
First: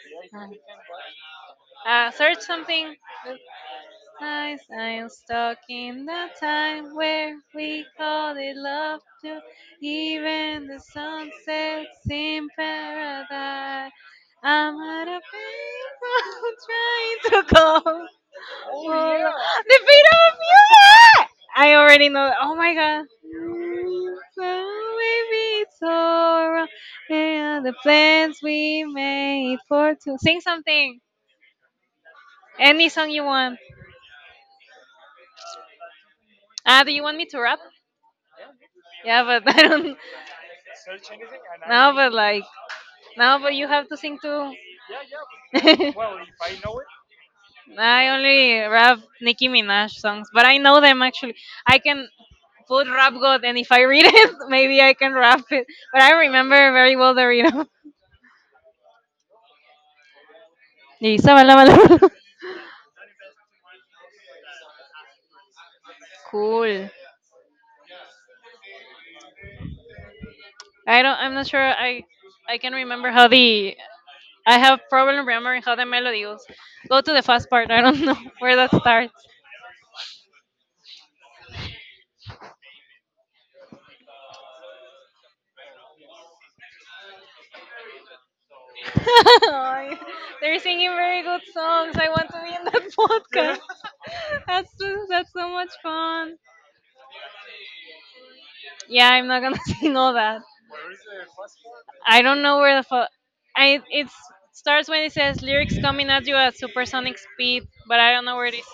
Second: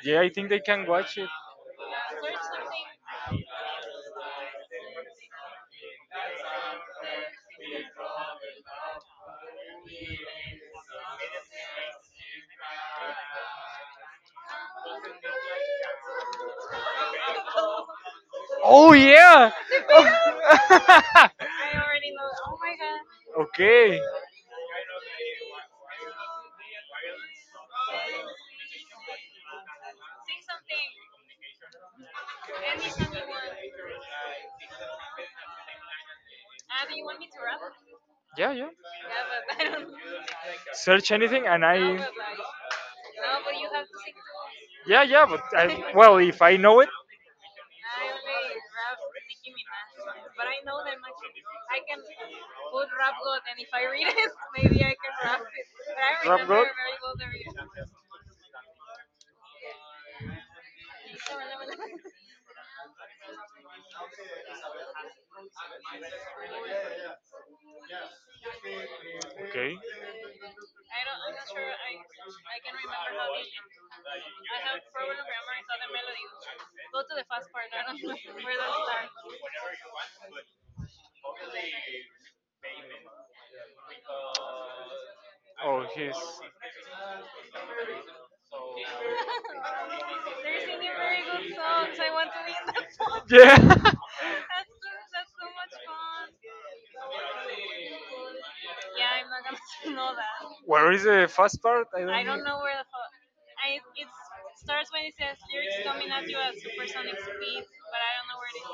Speaker 1: Yeah, I think they can watch it.
Speaker 2: Uh, search something. I am stuck in the time where we called it love to even the sunsets in paradise. I'm out of paper trying to go. Oh,
Speaker 1: Oh
Speaker 2: yeah.
Speaker 1: yeah.
Speaker 2: The beat of music! I already know. Oh my god.
Speaker 1: okay.
Speaker 2: So baby, it's alright. And the plans we made for two. Sing something. Any song you want. Ah, do you want me to rap?
Speaker 1: Yeah, yeah.
Speaker 2: Yeah, but I don't.
Speaker 1: Search anything and
Speaker 2: No,
Speaker 1: I.
Speaker 2: but like, no, but you have to sing too.
Speaker 1: Yeah, yeah. But I, well, if I know it.
Speaker 2: I only rap Nicki Minaj songs, but I know them actually. I can put Rap God, and if I read it, maybe I can rap it. But I remember very well the rhythm. Y sabalabalabala. Cool.
Speaker 1: Okay.
Speaker 2: I don't. I'm not sure. I I can remember how the. I have problem remembering how the melody goes. Go to the fast part. I don't know where that starts.
Speaker 1: Oh, he's.
Speaker 2: Ay, they're singing very good songs. I want to be in that podcast.
Speaker 1: Yeah.
Speaker 2: That's just, that's so much fun. Yeah, I'm not gonna sing all that.
Speaker 1: where is the fast part? I
Speaker 2: I
Speaker 1: don't-
Speaker 2: don't know where the fuck. I it starts when it says lyrics coming at you at supersonic speed, but I don't know where it is.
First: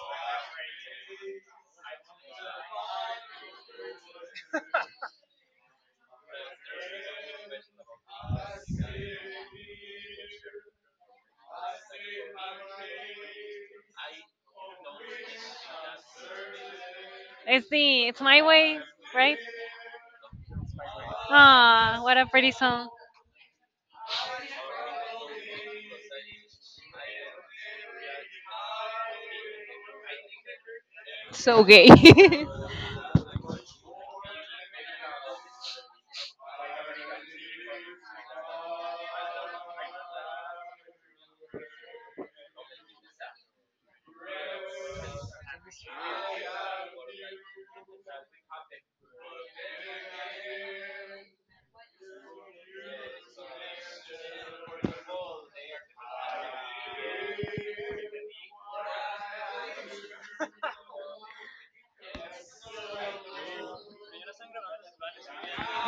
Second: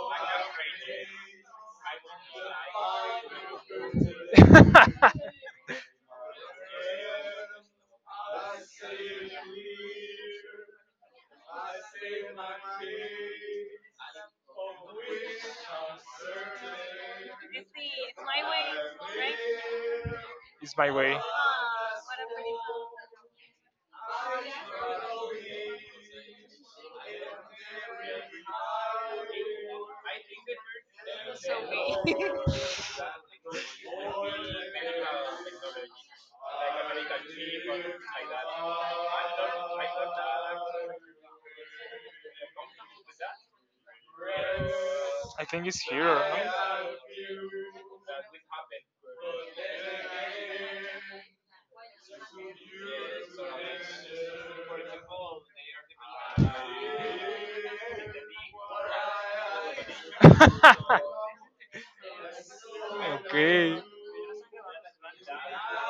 Speaker 2: It's the it's my way, right?
Speaker 1: it's my.
Speaker 2: Ah, what a pretty song. So gay.
Speaker 1: I think it's here. okay.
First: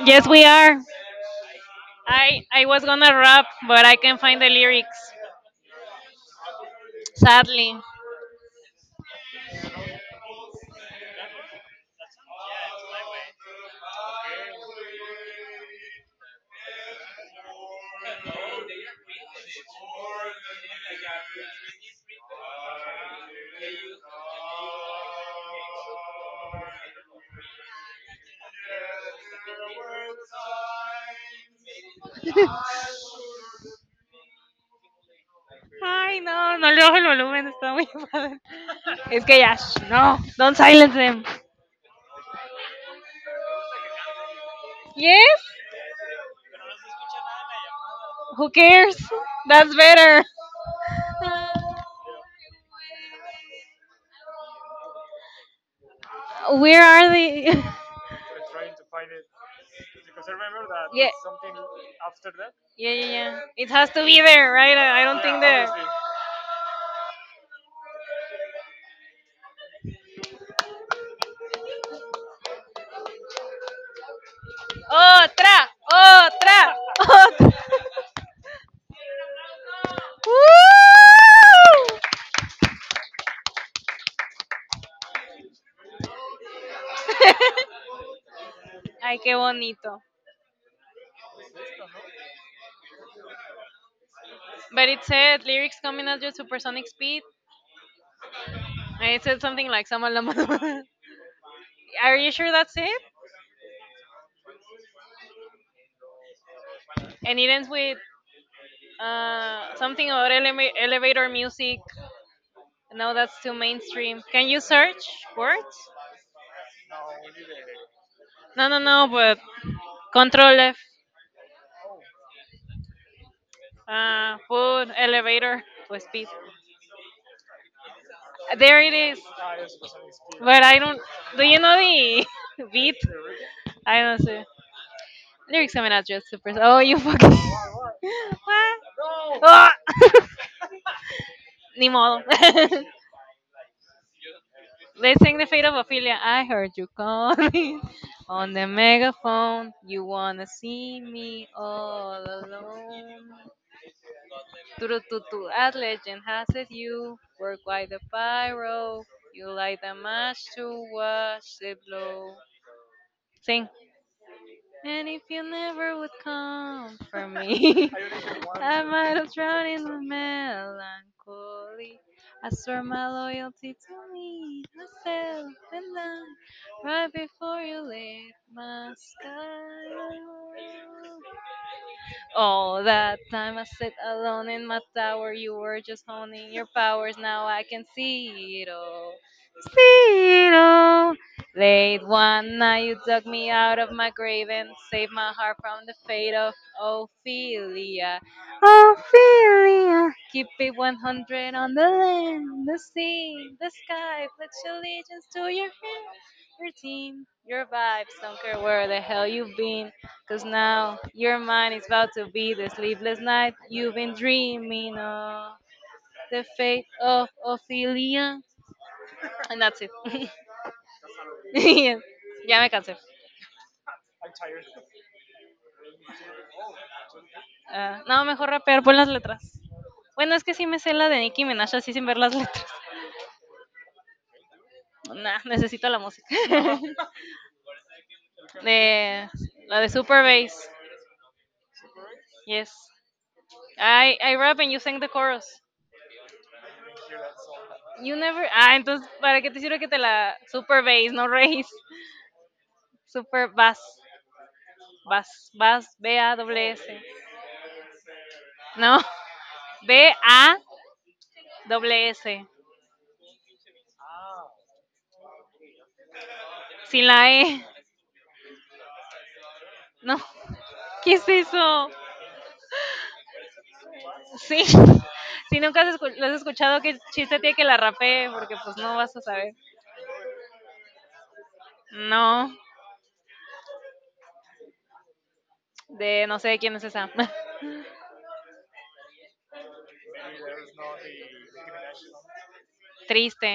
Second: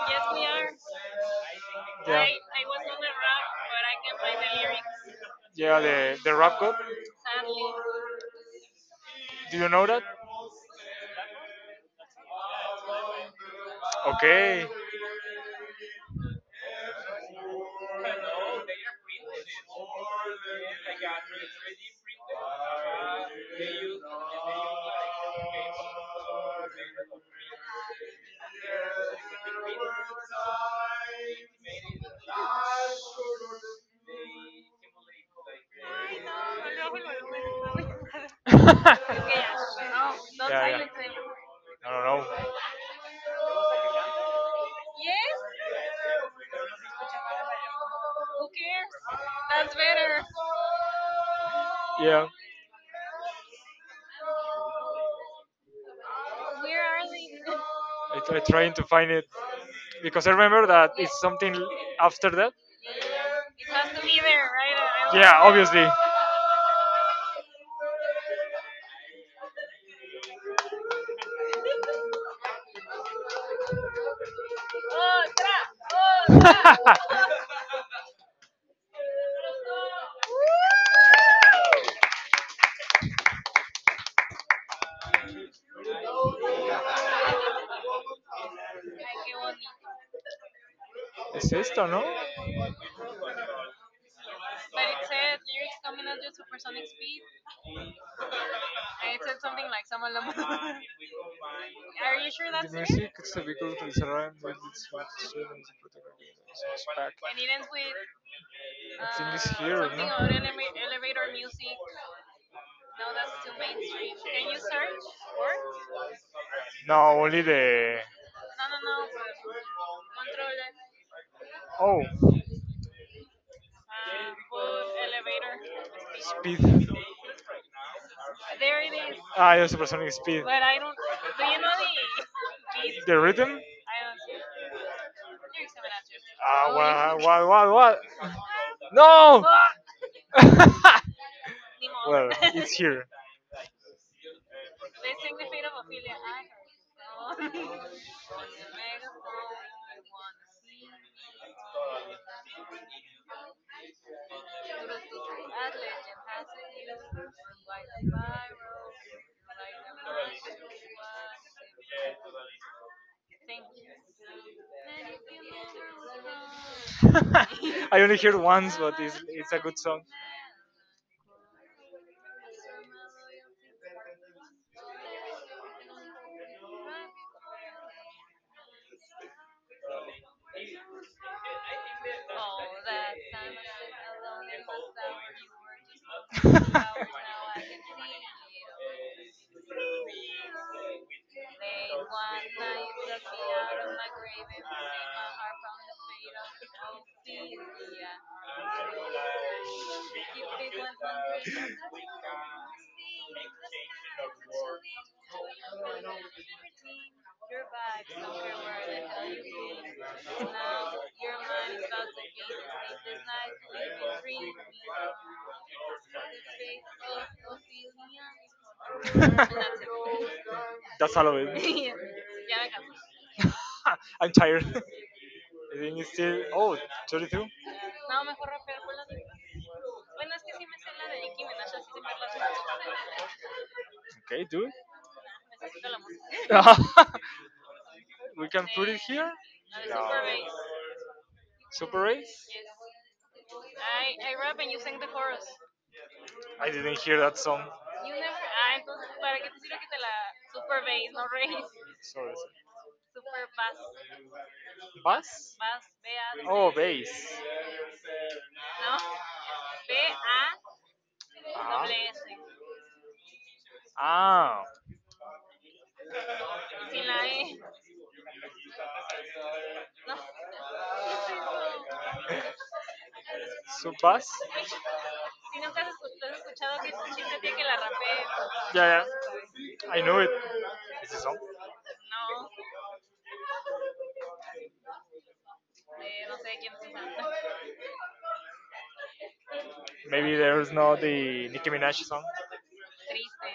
Speaker 2: Yes, we are. I I was gonna rap, but I can't find the lyrics.
Speaker 1: Yeah. The...
Speaker 2: Sadly. Ay, no, no le bajo el volumen, está muy padre.
Speaker 1: yeah,
Speaker 2: Es que ya, sh- no, don't silence them.
Speaker 1: I don't know.
Speaker 2: Yes? Who cares? That's better.
Speaker 1: Yeah,
Speaker 2: Where are they?
Speaker 1: I, I trying to find it because I remember that
Speaker 2: Yeah,
Speaker 1: it's something after that.
Speaker 2: yeah, yeah, yeah. It has to be there, right? I I don't think. Yeah, there.
Speaker 1: Obviously.
Speaker 2: Obviously. Otra, otra, otra. Woo! Ay, qué bonito.
Speaker 1: Es esto, ¿no?
Speaker 2: But it said lyrics coming at your supersonic speed. And it said something like "Sama. Are you sure that's
Speaker 1: It's
Speaker 2: it?
Speaker 1: the vehicle that is arriving with its students and protectors back.
Speaker 2: And it ends with uh, something about eleva- elevator music. No, that's too mainstream. Can you search words?
Speaker 1: No, only the.
Speaker 2: No, no, no, but Control F.
Speaker 1: Oh,
Speaker 2: Uh, food, elevator, to speed.
Speaker 1: speed.
Speaker 2: There it is.
Speaker 1: Ah, yeah, supersonic speed.
Speaker 2: But I don't. Do you know the beat?
Speaker 1: The rhythm?
Speaker 2: I don't see. Lyrics coming out just super. Oh, you fucking.
Speaker 1: What, what, what?
Speaker 2: What?
Speaker 1: No!
Speaker 2: Oh. Ni modo.
Speaker 1: Here.
Speaker 2: Let's sing the fate of Ophelia. I heard you calling on the megaphone. You wanna see me all alone. Turututu as legend has it, you work like the pyro, you light the match to watch it blow. Sing. And if you never would come for me,
Speaker 1: I only hear one.
Speaker 2: I might have drowned in the melancholy. I swore my loyalty to me, myself, and I, right before you lit my sky. Oh, that time I sat alone in my tower, you were just honing your powers. Now I can see it all. See it all. Late one night, you dug me out of my grave and saved my heart from the fate of Ophelia. Ophelia. Keep it one hundred on the land, the sea, the sky. Pledge allegiance to your hand, your team, your vibes. Don't care where the hell you've been. Because now your mind is about to be the sleepless night you've been dreaming of. The fate of Ophelia. And that's it.
Speaker 1: That's all of it.
Speaker 2: Yes. Ya me cansé.
Speaker 1: I'm tired. I think it's still. Oh, thirty-two?
Speaker 2: Ah, no, mejor rapear, pon las letras. Bueno, es que sí me sé la de Nicki Minaj así sin ver las letras.
Speaker 1: Okay, dude.
Speaker 2: Nah, necesito la música.
Speaker 1: we can.
Speaker 2: De la de Super Bass.
Speaker 1: Super Race?
Speaker 2: Yes. I, I rap and you sing the chorus.
Speaker 1: I didn't hear that song.
Speaker 2: You never. Ah, entonces, ¿para qué te sirve que te la Super Bass, no Race?
Speaker 1: Sorry.
Speaker 2: Super Bass. Vas,
Speaker 1: Bus?
Speaker 2: vas, B A S S. No, B A S S.
Speaker 1: Ah,
Speaker 2: Sin la E. No, ¿qué es eso?
Speaker 1: so Bus?
Speaker 2: Sí, si nunca has escu- lo has escuchado, qué chiste tiene que la rapee, porque pues no
Speaker 1: Yeah,
Speaker 2: vas a saber.
Speaker 1: yeah. I know it. It's a song.
Speaker 2: No, de no sé de quién es esa.
Speaker 1: Maybe there's not the Nicki Minaj song.
Speaker 2: Triste,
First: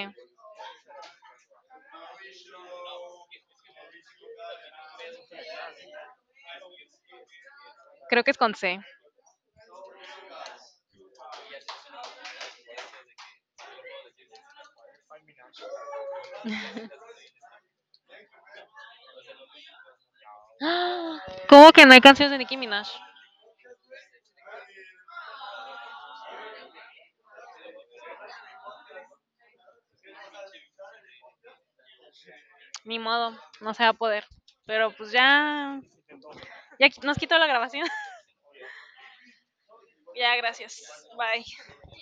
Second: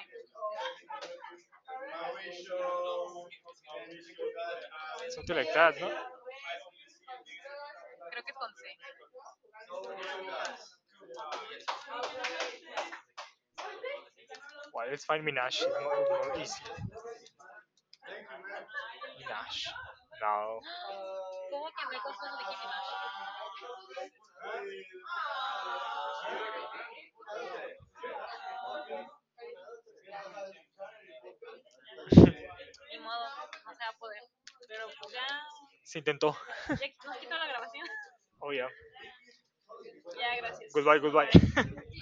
Speaker 2: creo que es con C.
Speaker 1: Well, let's find Minaj. It's more, more easy. Minaj. No.
Speaker 2: ¡Ah! ¿Cómo que no hay canciones de Nicki Minaj? Ni modo, no se va a poder. Pero pues ya,
Speaker 1: Se intentó.
Speaker 2: ya qui- nos quitó la grabación.
Speaker 1: Oh, yeah.
Speaker 2: Ya, gracias. Bye.